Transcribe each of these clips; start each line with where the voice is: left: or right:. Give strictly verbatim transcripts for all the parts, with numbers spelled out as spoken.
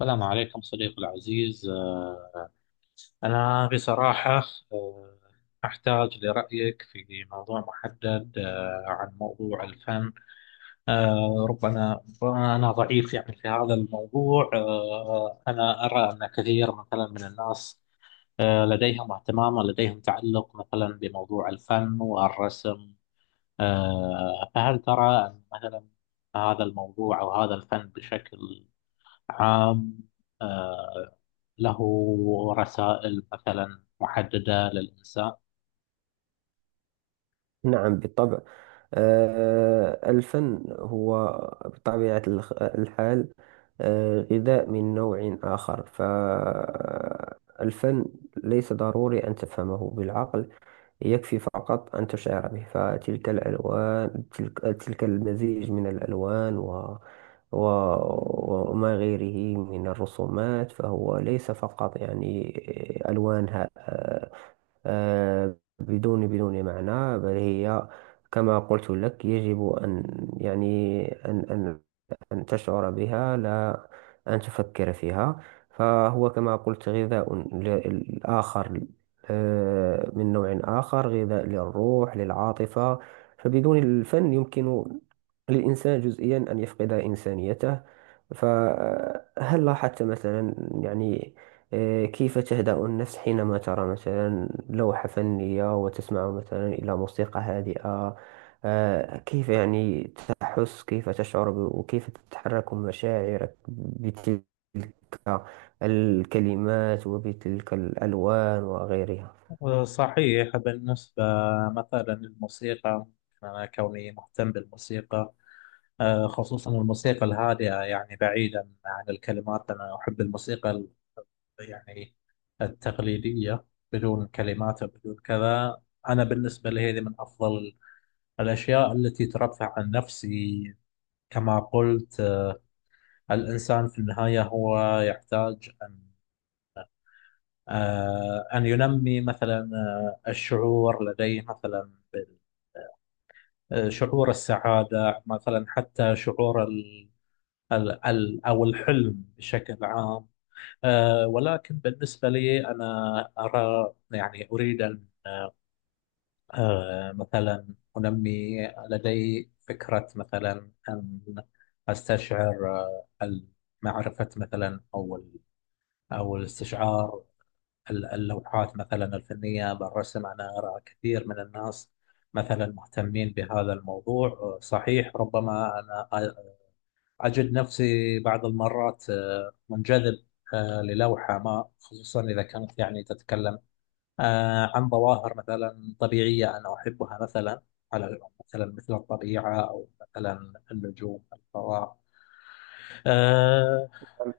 left: السلام عليكم صديقي العزيز، آه، أنا بصراحة آه، أحتاج لرأيك في موضوع محدد، آه، عن موضوع الفن. آه، ربما ربما أنا ضعيف يعني في هذا الموضوع. آه، أنا أرى أن كثير مثلا من الناس آه، لديهم اهتمام ولديهم تعلق مثلا بموضوع الفن والرسم. آه، فهل ترى أن مثلا هذا الموضوع أو هذا الفن بشكل عام، آه، له رسائل مثلا محددة للإنسان؟
right: نعم بالطبع. آه، الفن هو بطبيعة الخ- الحال، آه، غذاء من نوع آخر. فالفن ليس ضروري أن تفهمه بالعقل، يكفي فقط أن تشعر به. فتلك الألوان، تلك, تلك المزيج من الألوان و و- وما غيره من الرسومات، فهو ليس فقط يعني ألوانها آه، آه، بدون بدون معنى، بل هي كما قلت لك يجب أن يعني أن أن أن تشعر بها، لا أن تفكر فيها. فهو كما قلت غذاء ل- آخر، آه، من نوع آخر، غذاء للروح، للعاطفة. فبدون الفن يمكن للإنسان جزئيا أن يفقد إنسانيته. فهل لاحظت مثلا يعني، آه، كيف تهدأ النفس حينما ترى مثلا لوحة فنية، وتسمع مثلا إلى موسيقى هادئة؟ آه، كيف يعني تحس، كيف تشعر ب- وكيف تتحرك مشاعرك بتلك الكلمات وبتلك الألوان وغيرها.
left: صحيح. بالنسبة مثلا للموسيقى، أنا كوني مهتم بالموسيقى، آه، خصوصا الموسيقى الهادئة، يعني بعيدا عن الكلمات، أنا أحب الموسيقى ال- يعني التقليدية، بدون كلمات وبدون كذا. أنا بالنسبة لي هذه من أفضل الأشياء التي ترفع عن نفسي. كما قلت، الإنسان في النهاية هو يحتاج أن آه، أن ينمي مثلا آه، الشعور لديه مثلا بال- آه، شعور السعادة مثلا، حتى شعور ال ال ال أو الحلم بشكل عام. آه، ولكن بالنسبة لي، أنا أرى يعني أريد أن آه، مثلا أنمي. لدي فكرة مثلا أن أستشعر آه، ال- معرفة مثلا أو ال- أو الاستشعار ال- اللوحات مثلا الفنية بالرسم. أنا أرى كثير من الناس مثلا مهتمين بهذا الموضوع. صحيح، ربما أنا أجد نفسي بعض المرات آه، منجذب آه، للوحة ما، خصوصا إذا كانت يعني تتكلم آه، عن ظواهر مثلا طبيعية أنا أحبها، مثلا على مثلا مثل الطبيعة، أو مثلا النجوم، الفضاء. آه،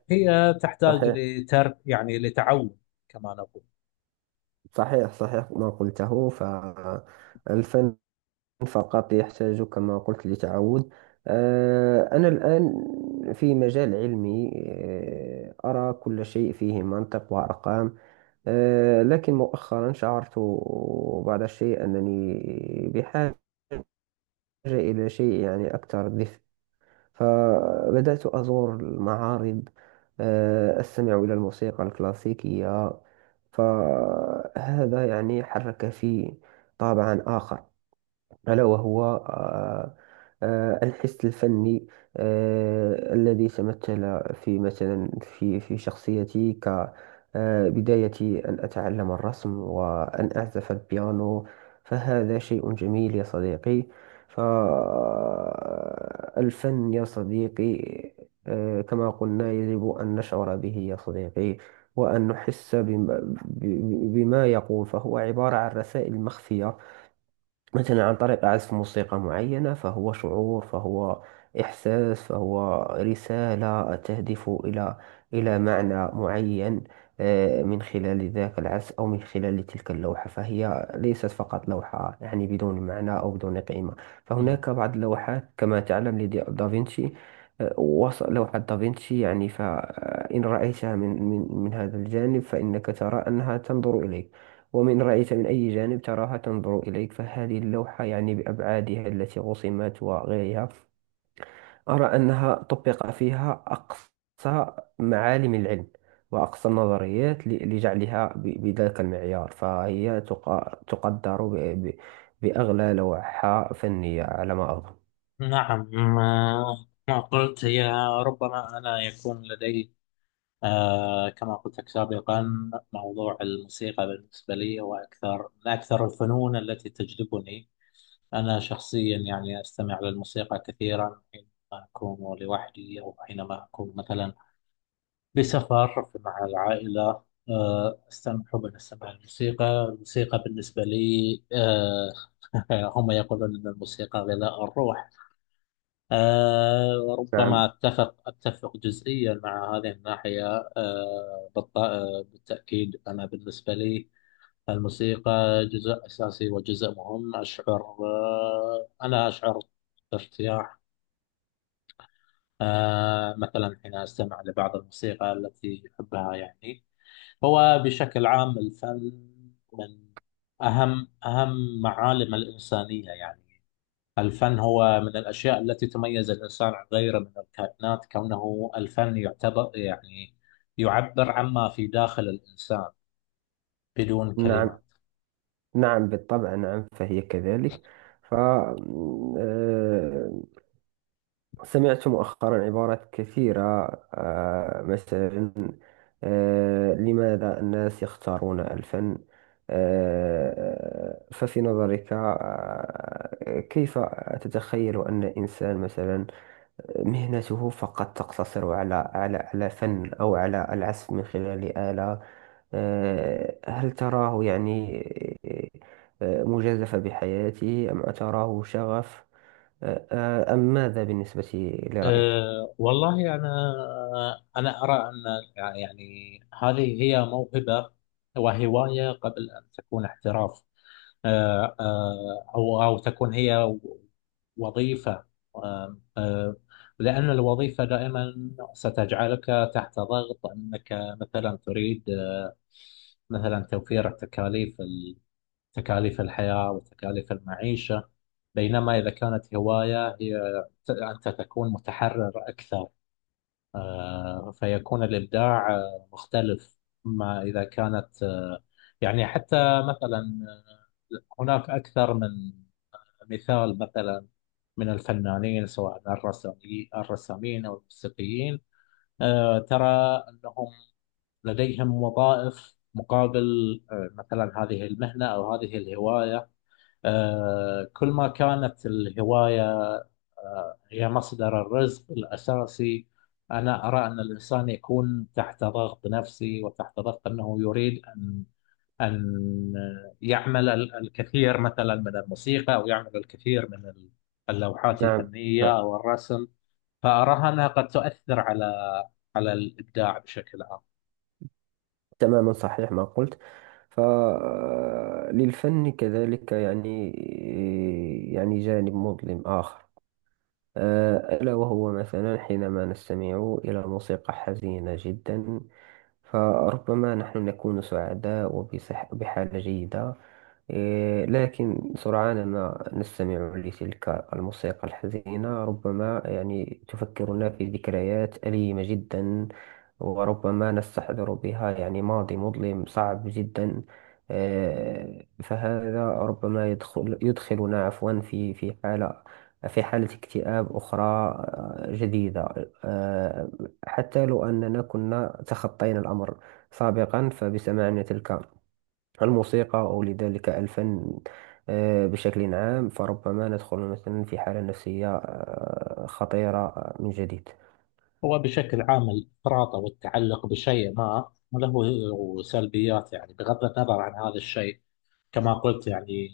left: هي تحتاج
right: صحيح.
left: لترك يعني لتعود، كما نقول.
right: صحيح. صحيح ما قلته. فالفن فقط يحتاج كما قلت لتعود. آه، أنا الآن في مجال علمي، آه، أرى كل شيء فيه منطق وأرقام. آه، لكن مؤخرا شعرت بعض الشيء أنني بحاجة إلى شيء يعني أكثر دفء. فبدأت أزور المعارض، آه، أستمع إلى الموسيقى الكلاسيكية. فهذا يعني حرك في طابعا آخر، ألا وهو آه، آه، الحس الفني آه، الذي تمثل في مثلا في في شخصيتي، كبدايتي أن أتعلم الرسم وأن أعزف البيانو. فهذا شيء جميل يا صديقي. فالفن يا صديقي، آه، كما قلنا يجب أن نشعر به يا صديقي، وأن نحس بما, بما يقول. فهو عبارة عن رسائل مخفية، مثلا عن طريق عزف موسيقى معينة. فهو شعور، فهو إحساس، فهو رسالة تهدف إلى إلى معنى معين، آه، من خلال ذاك العزف أو من خلال تلك اللوحة. فهي ليست فقط لوحة يعني بدون معنى أو بدون قيمة. فهناك بعض اللوحات كما تعلم لدافنشي. وصل لوحة دافنشي يعني، فإن رأيتها من من من هذا الجانب فإنك ترى أنها تنظر إليك، ومن رأيت من أي جانب تراها تنظر إليك. فهذه اللوحة يعني بأبعادها التي رسمت وغيرها، أرى أنها طبق فيها أقصى معالم العلم وأقصى النظريات ل- لجعلها ب- بذاك المعيار. فهي تق- تقدر ب- ب- بأغلى لوحة فنية على ما أظن.
left: نعم، ما ما قلت هي ربما. أنا يكون لدي، آه كما قلت لك سابقا، موضوع الموسيقى بالنسبة لي هو أكثر من أكثر الفنون التي تجذبني. أنا شخصيا يعني أستمع للموسيقى كثيرا حينما أكون لوحدي، أو حينما أكون مثلا بسفر مع العائلة. آه أستمع حبا أستمع للموسيقى. الموسيقى بالنسبة لي آه هم يقولون أن الموسيقى غذاء الروح. آه وربما
right: نعم.
left: أتفق أتفق جزئيا مع هذه الناحية. آه بالط- آه، بالتأكيد أنا بالنسبة لي الموسيقى جزء أساسي وجزء مهم. أشعر آه أنا أشعر بارتياح آه مثلا حين أستمع لبعض الموسيقى التي أحبها. يعني هو بشكل عام الفن من أهم أهم معالم الإنسانية. يعني الفن هو من الأشياء التي تميز الإنسان عن غيره من الكائنات، كونه الفن يعتبر يعني يعبر عما في داخل الإنسان بدون كلمات.
right: نعم. نعم بالطبع، نعم، فهي كذلك. ف آه، سمعت مؤخرا عبارات كثيرة، آه، مثلا آه، لماذا الناس يختارون الفن؟ آه، ففي نظرك، آه، كيف تتخيل أن إنسان مثلا مهنته فقط تقتصر على على على فن أو على العزف من خلال آلة؟ آه، هل تراه يعني آه، مجازفة بحياته، أم تراه شغف؟ آه، أم ماذا بالنسبة لرأيك؟
left: أه والله أنا، أنا أرى أن يعني هذه هي موهبة وهواية قبل أن تكون احتراف، أه أه أو أو تكون هي وظيفة. أه أه لأن الوظيفة دائما ستجعلك تحت ضغط أنك مثلا تريد مثلا توفير التكاليف، تكاليف الحياة وتكاليف المعيشة. بينما إذا كانت هواية، هي ت- أنت تكون متحرر أكثر، آه، فيكون الإبداع آه، مختلف ما إذا كانت آه، يعني. حتى مثلا آه، هناك أكثر من مثال مثلا من الفنانين، سواء الرسامي- الرسامين أو الموسيقيين، آه، ترى أنهم لديهم وظائف مقابل آه، مثلا هذه المهنة أو هذه الهواية. آه، كل ما كانت الهواية هي مصدر الرزق الأساسي، أنا أرى أن الإنسان يكون تحت ضغط نفسي وتحت ضغط أنه يريد أن أن يعمل ال- الكثير مثلا من الموسيقى، أو يعمل الكثير من ال- اللوحات
right: نعم.
left: الفنية
right: نعم.
left: أو الرسم. فأراها أنها قد تؤثر على على الإبداع بشكل عام.
right: تماما، صحيح ما قلت. فللفن كذلك يعني يعني جانب مظلم آخر، أه، ألا وهو مثلا حينما نستمع إلى موسيقى حزينة جدا. فربما نحن نكون سعداء وبصح بحالة جيدة، إيه، لكن سرعان ما نستمع لتلك الموسيقى الحزينة، ربما يعني تفكرنا في ذكريات أليمة جدا، وربما نستحضر بها يعني ماضي مظلم صعب جدا. آه، فهذا ربما يدخل يدخلنا عفوا في في حالة، في حالة اكتئاب أخرى آه، جديدة، آه، حتى لو أننا كنا تخطينا الأمر سابقا. فبسماعنا تلك الموسيقى أو لذلك الفن آه، بشكل عام، فربما ندخل مثلا في حالة نفسية آه، خطيرة آه، من جديد.
left: هو بشكل عام الإفراط أو التعلق بشيء ما له سلبيات، يعني بغض النظر عن هذا الشيء. كما قلت يعني،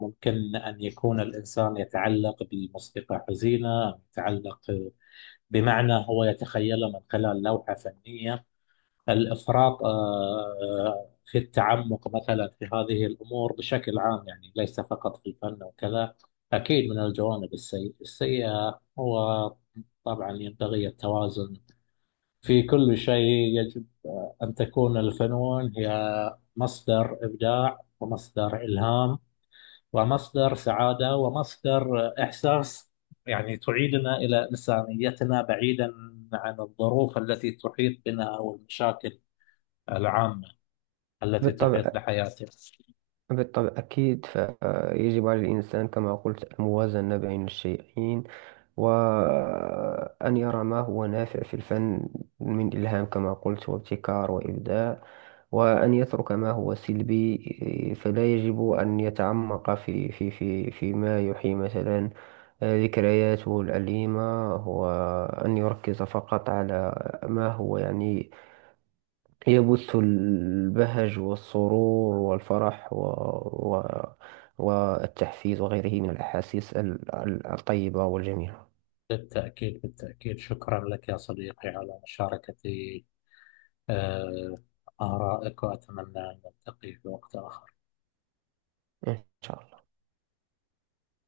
left: ممكن أن يكون الإنسان يتعلق بموسيقى حزينة، أو يتعلق بمعنى هو يتخيله من خلال لوحة فنية. الإفراط آه، في التعمق مثلا في هذه الأمور بشكل عام، يعني ليس فقط في الفن وكذا، أكيد من الجوانب السيئة السيئة هو. طبعا ينبغي التوازن في كل شيء. يجب أن تكون الفنون هي مصدر إبداع، ومصدر إلهام، ومصدر سعادة، ومصدر إحساس، يعني تعيدنا إلى إنسانيتنا بعيدا عن الظروف التي تحيط بنا أو المشاكل العامة التي
right: بالطبع.
left: تحيط بحياتنا.
right: بالطبع، أكيد. فيجب على الإنسان كما قلت الموازنة بين الشيئين، وأن يرى ما هو نافع في الفن من إلهام كما قلت وابتكار وإبداع، وأن يترك ما هو سلبي. إيه، فلا يجب أن يتعمق في في في فيما يحيي مثلا آه، ذكرياته الأليمة، وأن يركز فقط على ما هو يعني يبث البهج والسرور والفرح و و والتحفيز وغيره من الأحاسيس ال- ال- الطيبة والجميلة.
left: بالتأكيد بالتأكيد، شكرا لك يا صديقي على مشاركة آه، آرائك، وأتمنى أن نلتقي في وقت آخر.
right: إن شاء الله.